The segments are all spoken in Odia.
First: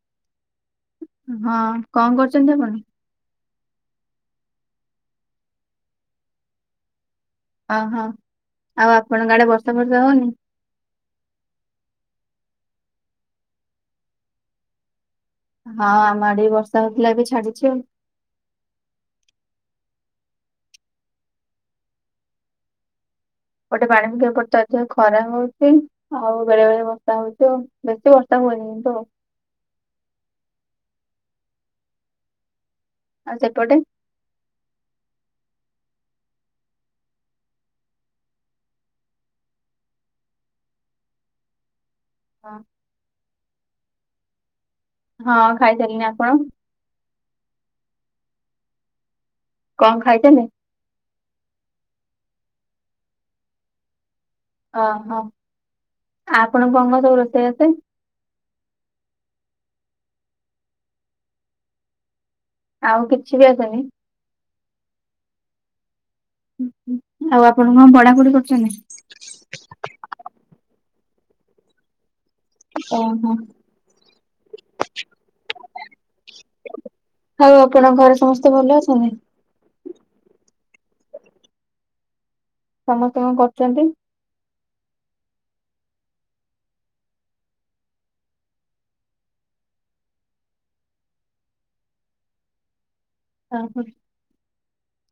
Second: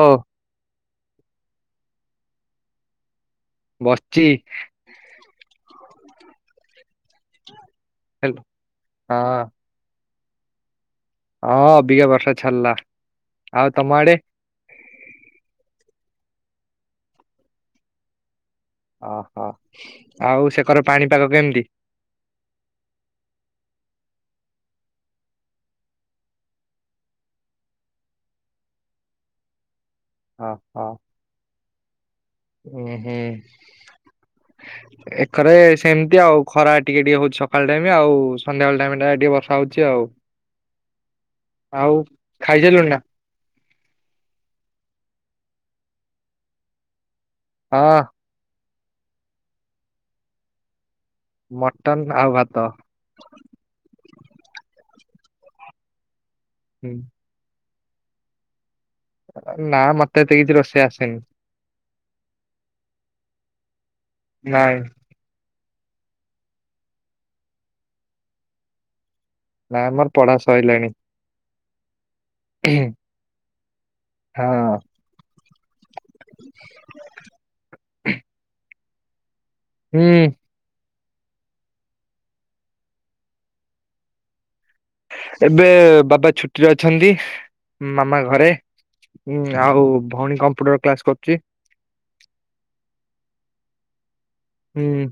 ଓ। ହଁ କଣ କରୁଛନ୍ତି ଆପଣ? ବସିଛି। ଓହୋ ହେଲ ଆଉ ହଁ ଆପଣଙ୍କ ଆଡେ ବର୍ଷା ଫର୍ଷା ହଉନି? ହଁ ଅବିକା ବର୍ଷ ଛାଡିଲା ଆଉ ତମ ଆଡେ? ହଁ ଆମ ଆଡ ବର୍ଷା ହଉଥିଲା ଏବେ ଛାଡିଛି ଆଉ। ଓହୋ ଆଉ ସେକର ପାଣିପାଗ କେମିତି? ଗୋଟେ ପାଣି ବି କେ ପ ଅଧିକ ଖରା ହଉଛି ଆଉ ବେଳେ ବେଳେ ବର୍ଷା ହଉଛି ବେଶୀ ବର୍ଷା ତ ଓ ହୋ। ହୁଁ ହୁଁ। ଆଉ ସେପଟେ? ପାଖରେ ସେମିତି ଆଉ ଖରା ଟିକେ ଟିକେ ହଉଛି ସକାଳ ଟାଇମ ଆଉ ସନ୍ଧ୍ୟାବେଳ ଟାଇମ ଟା ଟିକେ ବର୍ଷା ହଉଛି ଆଉ [inaudible] ଆଉ ହଁ ଖାଇସାରିଲୁଣି ନା? ହଁ ଖାଇସାରିନି ଆପଣ? ହଁ। କଣ ଖାଇଚନ୍ତି? ମଟନ ଆଉ ଭାତ। ଓହୋ ଆ ଆପଣ କଣ ହୁଁ। କଣ ସବୁ ରୋଷେଇ ଆସେ? ନା ମତେ ଏତେ କିଛି ରୋଷେଇ ଆସେନି? ଆଉ କିଛି ବି ଆସୁନି? ନାଇଁ। ଆଉ ଆପଣ କଣ ପଢ଼ାପଢ଼ି କରୁଛନ୍ତି? ନାମୋର ପଢା ସଇଲାଣି। ଓହୋ। ହଁ। ଆଉ ଆପଣଙ୍କ ଘରେ ସମସ୍ତେ ଭଲ ଅଛନ୍ତି? ହୁଁ। ସମସ୍ତେ କଣ କରୁଛନ୍ତି? ଏବେ ବାବା ଛୁଟିରେ ଅଛନ୍ତି ମାମା ଘରେ। ହୁଁ ଆଉ ଭଉଣୀ କମ୍ପ୍ୟୁଟର କ୍ଲାସ କରୁଛି। ହ ହୋ। ହୁଁ।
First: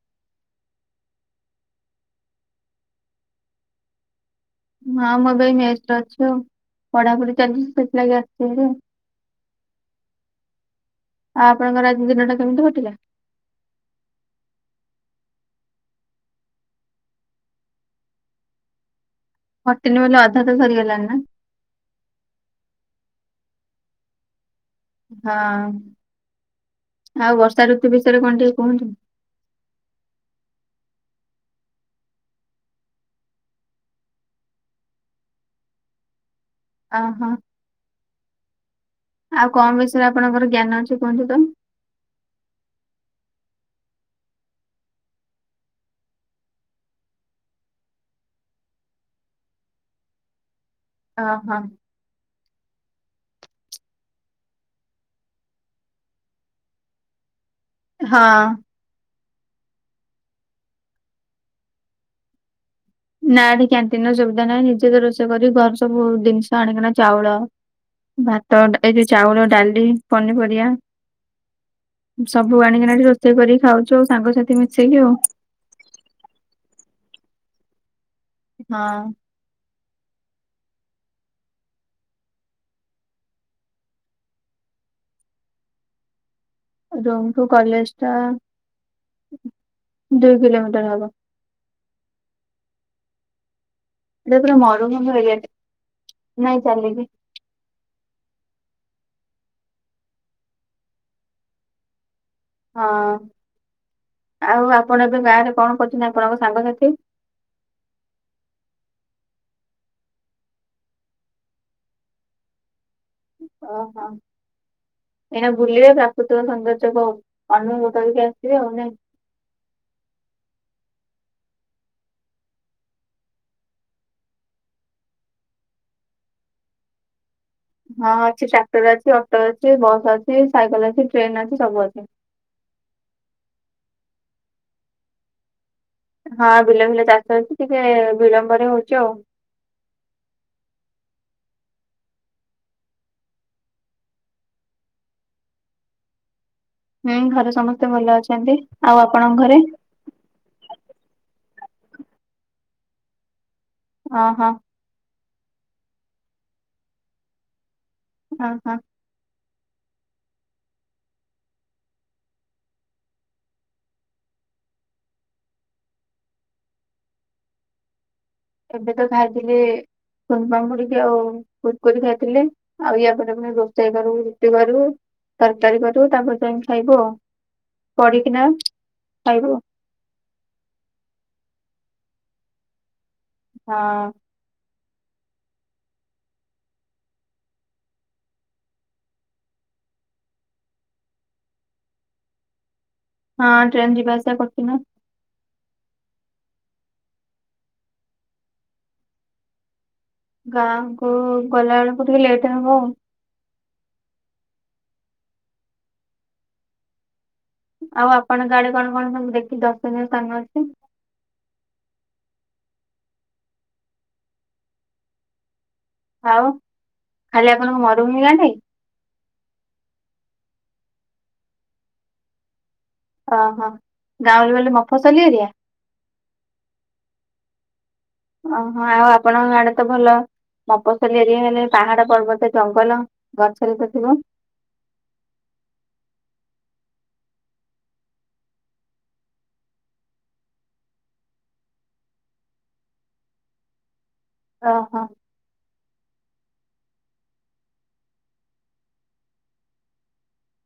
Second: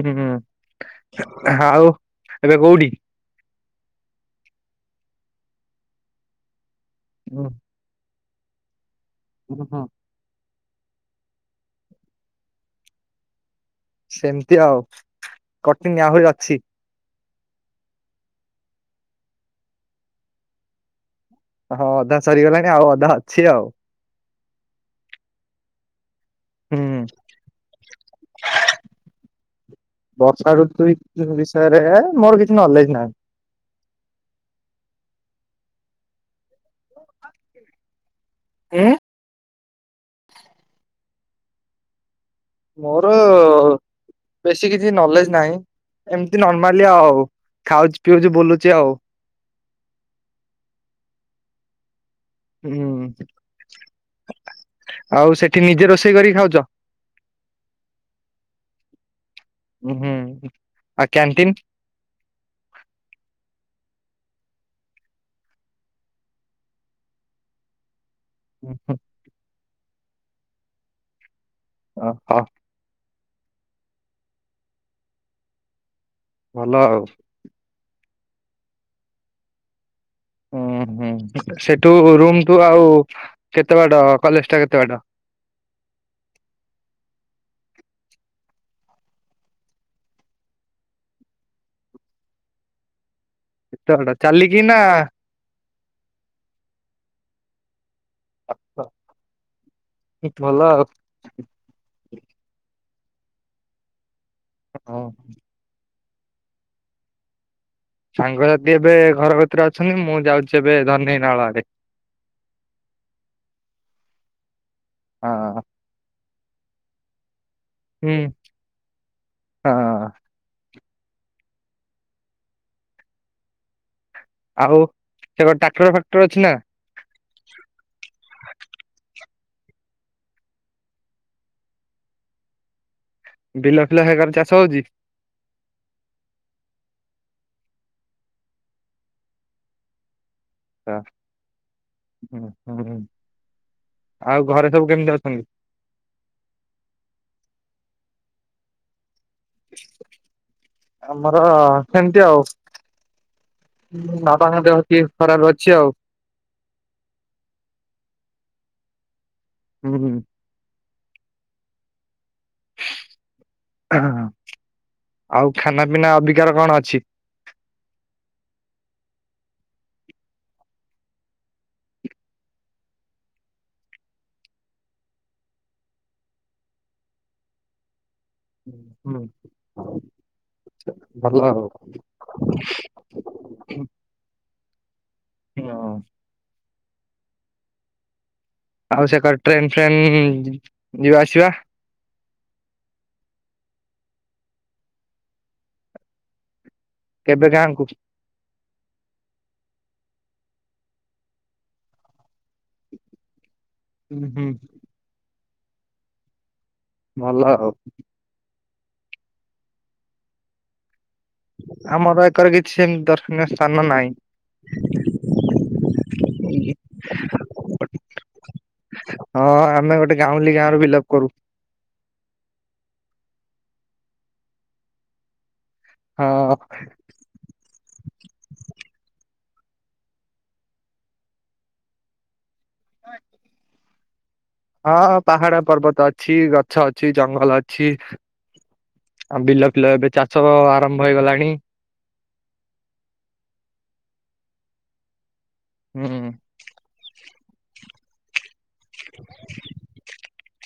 ହୁଁ ଆଉ ଏବେ କୋଉଠି? ହଁ ମୁଁ ଏବେ ଏ ମେସ୍ ରେ ଅଛି ଆଉ ପଢାପଢି ହୁଁ ଚାଲିଛି ସେଥିଲାଗି ଆସିଥିଲି ଆଉ। [inaudible] ଆଉ ଆପଣଙ୍କର ଆଜି ଦିନ ଟା କେମିତି କଟିଲା? ସେମିତି ଆଉ କଟିନି ଆହୁରି ଅଛି। କଟିନି ବୋଲି ଅଧା ତ ସରିଗଲାଣି ନା। ହଁ ଅଧା ସରିଗଲାଣି ଆଉ ଅଧା ଅଛି ଆଉ। ହୁଁ। ହଁ। ଆଉ ବର୍ଷା ଋତୁ ବିଷୟରେ କଣ ଟିକେ କୁହନ୍ତୁ? ବର୍ଷାର ଋତୁ ସେରେ ହେ ମୋର କିଛି ନଲେଜ ନାହିଁ। ଅ ହୋ। ଉଁ। ଆଉ କଣ ବିଷୟରେ ଆପଣଙ୍କର ଜ୍ଞାନ ଅଛି କୁହନ୍ତୁ ତ? ମୋର ବେଶୀ କିଛି ନଲେଜ ନାହିଁ। ଏମିତି ନର୍ମାଲି ଆଉ ଖାଉଛି ପିଉଛି ବୁଲୁଛି ଆଉ। ହ ହଁ। ହୁଁ ଆଉ ସେଠି ନିଜେ ରୋଷେଇ କରିକି ଖାଉଛ? ହଁ। ହୁଁ ଆ କ୍ୟାଣ୍ଟିନ୍? ନା ଏଠି କ୍ୟାଣ୍ଟିନ ର ସୁବିଧା ନାହିଁ ନିଜେ ତ ରୋଷେଇ କରି ଘର ସବୁ- ଜିନିଷ ଆଣିକିନା ଚାଉଳ ଭାତ ଉଁ ଏଇ ହୁଁ। ଯଉ ଚାଉଳ ଡାଲି ପନିପରିବା ଓହୋ ସବୁ ଆଣିକିନା ଏଠି ରୋଷେଇ କରିକି ଖାଉଛୁ ଆଉ ସାଙ୍ଗସାଥି ମିଶେଇକି ଆଉ। ଭଲ ଆଉ। ହଁ। ହୁଁ ହୁଁ ସେଠୁ ରୁମୁ ଆଉ କେତେ ବାଟ କଲେଜ ଟା କେତେ ବାଟ? [inaudible] ରୁମ୍ ଠୁ କଲେଜ ଟା ଦୁଇ କିଲୋମିଟର ହବ। କେତେ ବାଟ ଏଟା ପୁରା ଚାଲିକି ନା ମରୁଭୂମି ଏରିଆ ଟେ- ନାଇଁ ଚାଲିକି। ଆଛ ବହୁତ୍ ଭଲ ଆଉ। ହଁ ଆଉ ଆପଣ ଏବେ ଗାଁରେ କଣ କରଚ୍ ଆପଣଙ୍କ ସାଙ୍ଗସାଥି? ସାଙ୍ଗସାଥି ଏବେ ଘର କତିରେ ଅଛନ୍ତି। ମୁଁ ଯାଉଛି ଏବେ ଧନେଇ ନାଳ ଆଡ଼େ। [inaudible] ଓହୋ। ଏଇନା ଭୁଲିବେ ପ୍ରାକୃତିକ ସୌନ୍ଦର୍ଯ୍ୟ କ କାହ୍ନୁ ହୁଁ କତିକି ଆସିବେ ଆଉ, ନାଇଁ। ହଁ ଆଉ, ସେପଟେ ଟ୍ରାକ୍ଟର ଫାକ୍ଟର ଅଛି ନା? ହଁ ଅଛି। ଟ୍ରାକ୍ଟର ଅଛି, ଅଟୋ ଅଛି, ବସ୍ ଅଛି, ସାଇକେଲ ଅଛି, ଟ୍ରେନ ଅଛି, ସବୁ ଅଛି। [inaudible] ବିଲ ଫିଲ ହେଗାର ଚାଷ ହଉଛି? ହଁ ବିଲ ଫିଲ ଚାଷ ଅଉଛି। ଟିକେ ବିଳମ୍ବରେ ହଉଛି ଆଉ। ହୁଁ ହୁଁ। ଆଉ ଘରେ ସବୁ କେମିତି ଅଛନ୍ତି? ହୁଁ ଘରେ ସମସ୍ତେ ଭଲ ଅଛନ୍ତି। ଆଉ ଆପଣଙ୍କ ଘରେ? ହ ସେମିତି ଆଉ। ବାପା ଓହୋ ଙ୍କ ଦେହ ଟିକେ ଖରାପ ଅଛି ଆଉ। ଓ ହୋ। ହୁଁ ହୁଁ। [inaudible] ଆଉ ଖାନା ପିନା ଅବିକାର କଣ ଅଛି? ଏବେ ତ ଖାଇଥିଲି ଶୁନ୍ ପାମ୍ପୁଡ଼ି କି ଆଉ କୁରକୁରି ଖାଇଥିଲି ଆଉ। ୟା ପରେ ଫୁଣି ରୋଷେଇ କରିବୁ ରୁଟି କରିବୁ ତରକାରୀ କରିବୁ ତାପରେ ଯାଇକି ଖାଇବୁ ଆଉ। କିରିକିନା ହୁଁ ଖଇବୁ। ଭଲ। ହଁ। ହଁ। ଆଉ ସେ କରେ ଟ୍ରେନ୍ ଫ୍ରେନ୍ ଯିବା ଆସିବା? ହଁ ଟ୍ରେନ ଯିବା ଆସିବା କରୁଛି ନା? କେବେ ଗାଁ ଙ୍କୁ? ଗାଁ କୁ ଗଲା ବେଳକୁ ଟିକେ ଲେଟ ହବ ଆଉ। ଉ ହୁଁ। ଭଲ ଆଉ। ଆପଣଙ୍କ ଆଡେ କଣ କଣ ସବୁ ଦେଖି ଦଶ ଦିନ ସ୍ଥାନ ଅଛି। ଆମର ଏକର କିଛି ସେମିତି ଦର୍ଶନୀୟ ସ୍ଥାନ ନାହିଁ। ଆଉ ଖାଲି ଆପଣଙ୍କୁ ମରୁଭୂମି ଯାନ୍ତି। ହଁ ଆମେ ଗୋଟେ ଗାଉଁଲି ଗାଁରୁ ବିଲପ୍ କରୁ। ଓହୋ। ଗାଁରେ ବଲେ ମଫ ସଲିି ଏରିଆ? ହଁ। ଓହୋ। ଆଉ ଆପଣଙ୍କ ଆଡେ ତ ଭଲ ମଫସଲି ଏରିଆ ହେଲେ ପାହାଡ ପର୍ବତରେ ଜଙ୍ଗଲ ଗଛରେ ତ ଥିବ? ହଁ ପାହାଡ ପର୍ବତ ଅଛି। ଗଛ ଅଛି, ଜଙ୍ଗଲ ଅଛି। ଆଉ ବିଲ ଫିଲ ଏବେ ଚାଷ ଆରମ୍ଭ ହେଇଗଲାଣି। ଓହୋ। ହୁଁ। [inaudible]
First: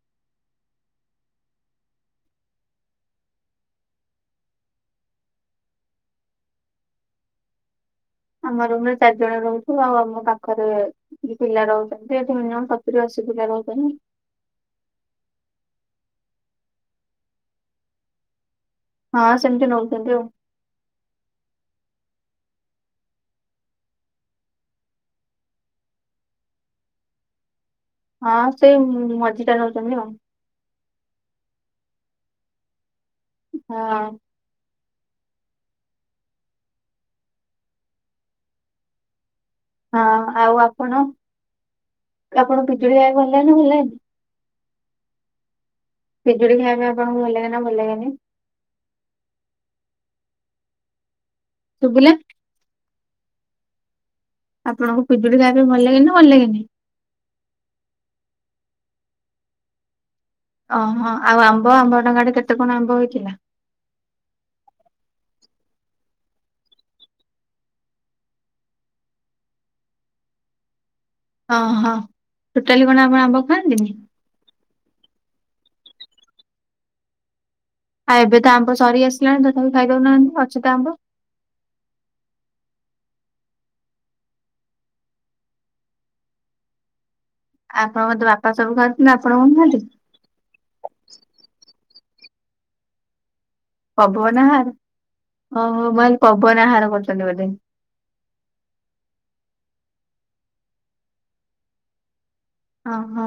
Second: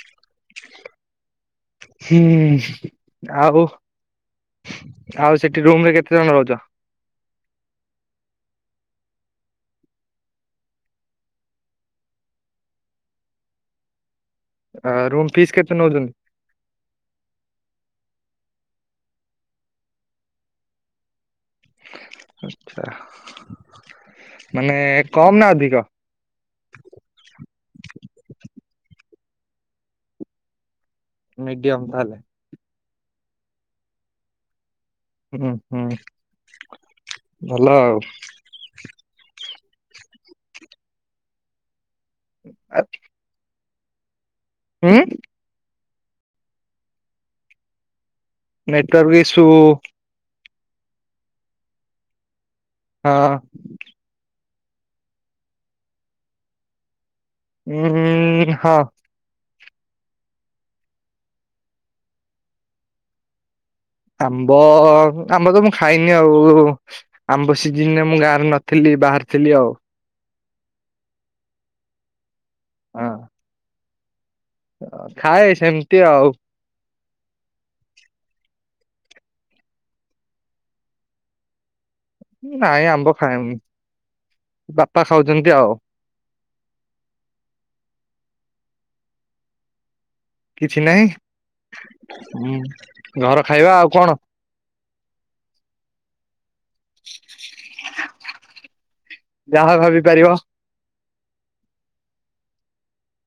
ହୁଁ ଆଉ? ଆଉ ସେଠି ରୁମ ରେ କେତେ ଜଣ ରହୁଛ? ଆମ ରୁମ୍ ରେ ଚାରି ଜଣ ରହୁଛୁ। ଆଉ ଆମ ପାଖରେ ପିଲା ରହୁଛନ୍ତି। ଏଠି ମିନି ମମ୍ ସତୁରି ଅସି [inaudible] ଆ ରୁମ୍ ଫିସ୍ କେତେ ନେଉଛନ୍ତି? ହଁ ସେମିତି ନେଉଛନ୍ତି ଆଉ। ଆଚ୍ଛା। ମାନେ କମ୍ ନା ଅଧିକ। ହଁ ସେଇ ମଝିଟା ନୋଉଚନ୍ତି ଆଉ। ମିଡିୟମ ତାହାଲେ। ହଁ। ଉଁହୁଁ ହୁଁ ଭଲ ଆଉ। ହଁ ଆଉ ଆପଣ ଆପଣଙ୍କୁ ପିଜୁଳି ଖାଇବାକୁ ଭଲ ଲାଗେ ନା ଭଲ ଲାଗେନି। ଉଁ ପିଜୁଳି ଖାଇବା ପାଇଁ ଆପଣଙ୍କୁ ଭଲ ଲାଗେ ନା ଭଲ ଲାଗେନି। ନେଟୱର୍କ ର ଈଶୁ ଶୁବିଲା। ହଁ। ଆପଣଙ୍କୁ ପିଜୁଳି ଖାଇବା ପାଇଁ ଭଲ ଲାଗେ ନା ଭଲ ଲାଗେନି। ଉଁହୁଁ ହଁ। ଅହଁ ଆଉ ଆମ୍ବ ଆମ୍ବ ଟଙ୍କାଟେ କେତେ କଣ ଆମ୍ବ ହେଇଥିଲା। ଆମ୍ବ ଆମ୍ବ ତ ମୁଁ ଖାଇନି ଆଉ ଆମ୍ବ ସିଯିନରେ ମୁଁ ଗାଁରେ ନଥିଲି। ବାହାରେଥିଲି ଆଉ। ଅହଁ ଟୋଟାଲି କଣ ଆପଣ ଆମ୍ବ ଖାଆନ୍ତିନି? ଅଁ ଖାଏ ସେମିତି ଆଉ। ଆ ଏବେ ତ ଆମ୍ବ ସରି ଆସିଲାଣି ତଥାବି ଖାଇଦୋଉନାହାନ୍ତି ଅଛି ତ ଆମ୍ବ। ନାଇଁ ଆମ୍ବ ଖାଏନି ବାପା ଖାଉଚନ୍ତି ଆଉ। ଆପଣଙ୍କ ତ ବାପା ସବୁ ଖାଉଚନ୍ତି ଆପଣ କଣ ଖାଆନ୍ତି। ହୁଁ ଘର ଖାଇବା ଆଉ କଣ ପବନ ଆହାର ଓହୋ ମୁଁ ଭାବିଲି ପବନ ଆହାର କରୁଛନ୍ତି ବୋଧେ। [inaudible] ଯାହା ଭାବି ପାରିବ। ଅହଁ।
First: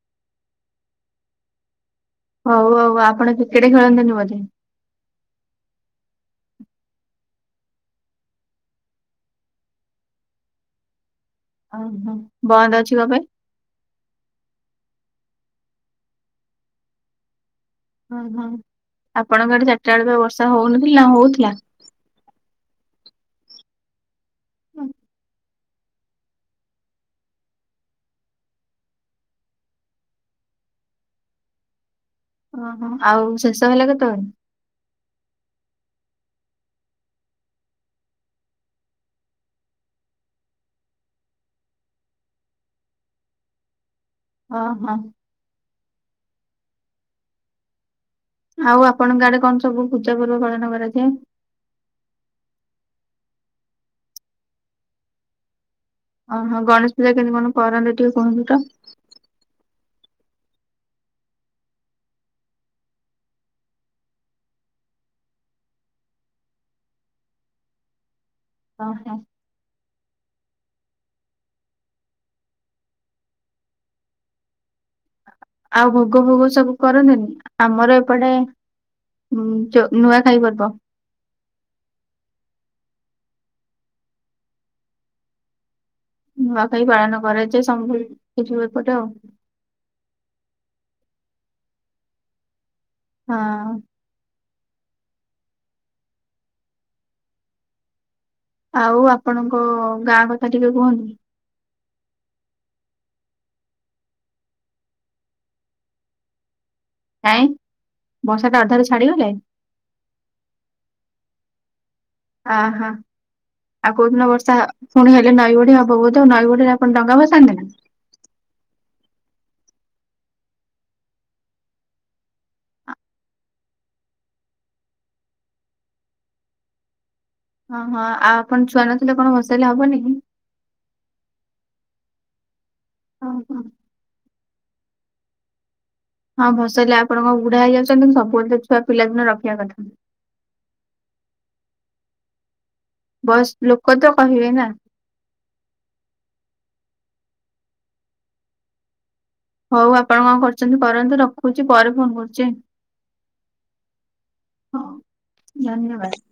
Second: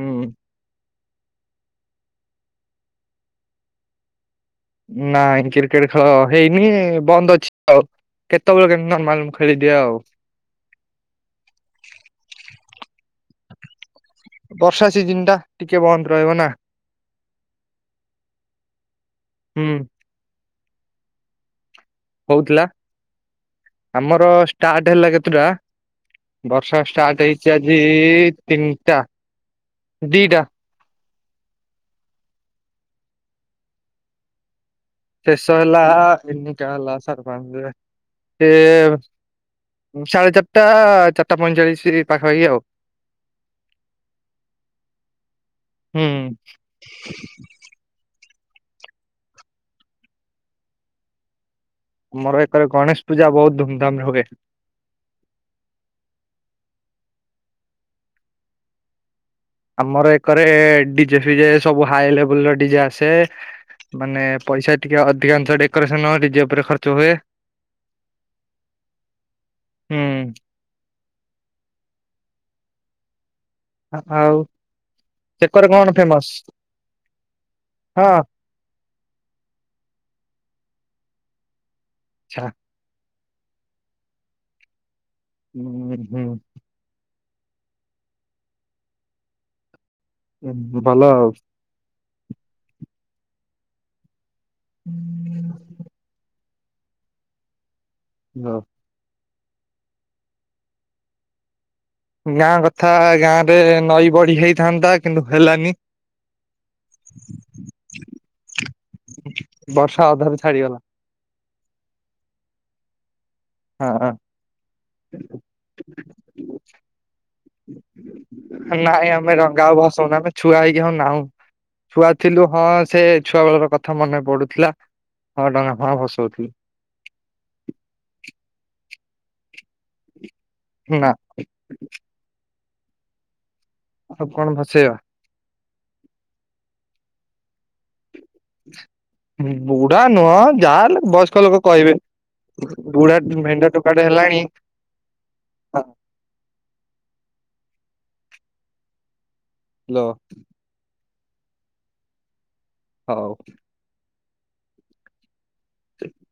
ହୁଁ। ହୋଉ ଆଉ ଆପଣ କ୍ରିକେଟ ଖେଳନ୍ତିନି ବୋଧେ? ନାଇଁ କ୍ରିକେଟ ଖେଳ ହେଇନି ବନ୍ଦ ଅଛି ଆଉ। କେତୋବେଳେ କେମିତି ନର୍ମାଲ୍ ମୁଁ ଖେଳିଦିଏ ଆଉ। ଅହଁ ବନ୍ଦ ଅଛି କଁ ପାଇଁ। ବର୍ଷା ସିଜିନ ଟା ଟିକେ ବନ୍ଦ ରହିବ ନା। ଅହଁ ଆପଣଙ୍କ ହୁଁ ଆଡେ ଚାର୍ଟା ବେଳେ ପା ବର୍ଷା ହୋଉନଥିଲା ନା ହୋଉଥୁଲା। ଲା ଆମର ଷ୍ଟାର୍ଟ ହେଲା କେତୁଟା। ବର୍ଷା ଷ୍ଟାର୍ଟ ହେଇଛି ଆଜି ତିନିଟା ଦିଟା। ଅହଁ ଆଉ ଶେଷ ହେଲା କେତୋବୋଳେ। ଶେଷ ହେଲା ତିନିଟା ହେଲା ସାଢ଼େ ପାଞ୍ଚେ ସେ ସାଢେ ଚାରିଟା ଚାର୍ଟା ପଇଁଚାଳିଶି ପାଖାପାଖି ଆଉ। ଅହଁ। ହୁଁ। ଆଉ ଆପଣଙ୍କ ଆଡେ କଣ ସବୁ ପୂଜା ପର୍ବ ପାଳନ କରାଯାଏ। ଆମର ଏକରେ ଗଣେଶ ପୂଜା ବୋହୁତ ଧୁମଧାମରେ ହୁଏ। ଅହଁ ଗଣେଶ ପୂଜା କେମିତି କଣ କରନ୍ତେ ଟିକେ କୁହନ୍ତୁ ତ? ଆମର ଏକରେ ଡିଜେ ଫିଜେ ସବୁ ହାଇ ଲେବୁଲ୍ ର ଡିଜେ ଆସେ। ମାନେ ପଇସା ଟିକେ ଅଧିକାଂଶ ଡେକୋରେସନ ଡିଯେ ଉପରେ ଖର୍ଚ୍ଚ ହୁଏ। ଅହଁ। ହୁଁ। ଆହାଉ। ଆଉ ଭୋଗୋ ଫୋଗୋ ସବୁ କରନ୍ତିନି ଆମର ହଁ ଏପଟେ ହୁଁ ଯୋ ନୂଆଖାଇ ପର୍ବ। ଛା। ଉଁ ଉଁ ଉଁ। ନୂଆଖାଇ ପାଳନ କରିଛି ସମ ଏ ଯୋଉ ଏପଟେ ଆଉ। ହୁଁ ହୁଁ ଭଲ ଆଉ। ହଁ। [inaudible] ଆଉ ଆପଣଙ୍କ ଗାଁ କଥା ଟିକେ କୁହନ୍ତୁ। ଉଁ ଗାଁ କଥା ଗାଁ ରେ ନଈବଢି ହେଇଥାନ୍ତା କିନ୍ତୁ ହେଲାନି। କାଇଁ ବର୍ଷା ଟା ଅଧାରୁ ଛାଡିଗଲାଣି ବର୍ଷା ଅଧାରୁ ଛାଡିଗଲା। ଆଁ ହାଁ। ଆଉ କୋଉ ହଁ ଦିନ ବର୍ଷା ଆ ପୁଣି ହେଲେ ନଈବଢି ହବ ବୋଧେ ଆଉ ନଈବଢିରେ ଆପଣ ଡଙ୍ଗା ଭସାନ୍ତି ନା? ନାଇଁ ଆମେ ଡଙ୍ଗା ଆଉ ଭସଉନୁ ଆମେ ଛୁଆ ହେଇକି ଆଉ ନାଁଉ। ଛୁଆ ଥିଲୁ ହଁ ସେ ଛୁଆ ବେଳର କଥା ମନେ ପଡୁଥିଲା। ହଁ ଡଙ୍ଗା ଫଙ୍ଗା ଭସଉ ଥିଲୁ। ହଁ ହଁ ଆଉ ଆପଣ ଛୁଆ ନଥିଲେ କଣ ଭସେଇଲେ ହବନି କି? ହୁଁ ନାଁ। ଓ ହୋ। ଆଉ କଣ ଭସେଇବା? ହଁ ଭସେଇଲେ ଆପଣଙ୍କ ବୁଢା ହେଇଯାଉଛନ୍ତି କିନ୍ତୁ ସବୁବେଳେ ଛୁଆ ପିଲା ଦିନ ରଖିବା କଥା ହୁଁ। ବୁଢା ନୁହଁ ଯାହା ହେଲେ ବୟସ୍କ ଲୋକ କହିବେ ବୁଢା ଭେଣ୍ଡା ଟୋକାଟେ ତ ହେଲାଣି କହିବେ ନା ହଁ। ହଉ ହଲୋ ଆପଣ କଣ କରୁଛନ୍ତି କରନ୍ତୁ ରଖୁଛି ପରେ ଫୋନ୍ କରୁଛି। ହଉ। ହଁ ଧନ୍ୟବାଦ୍।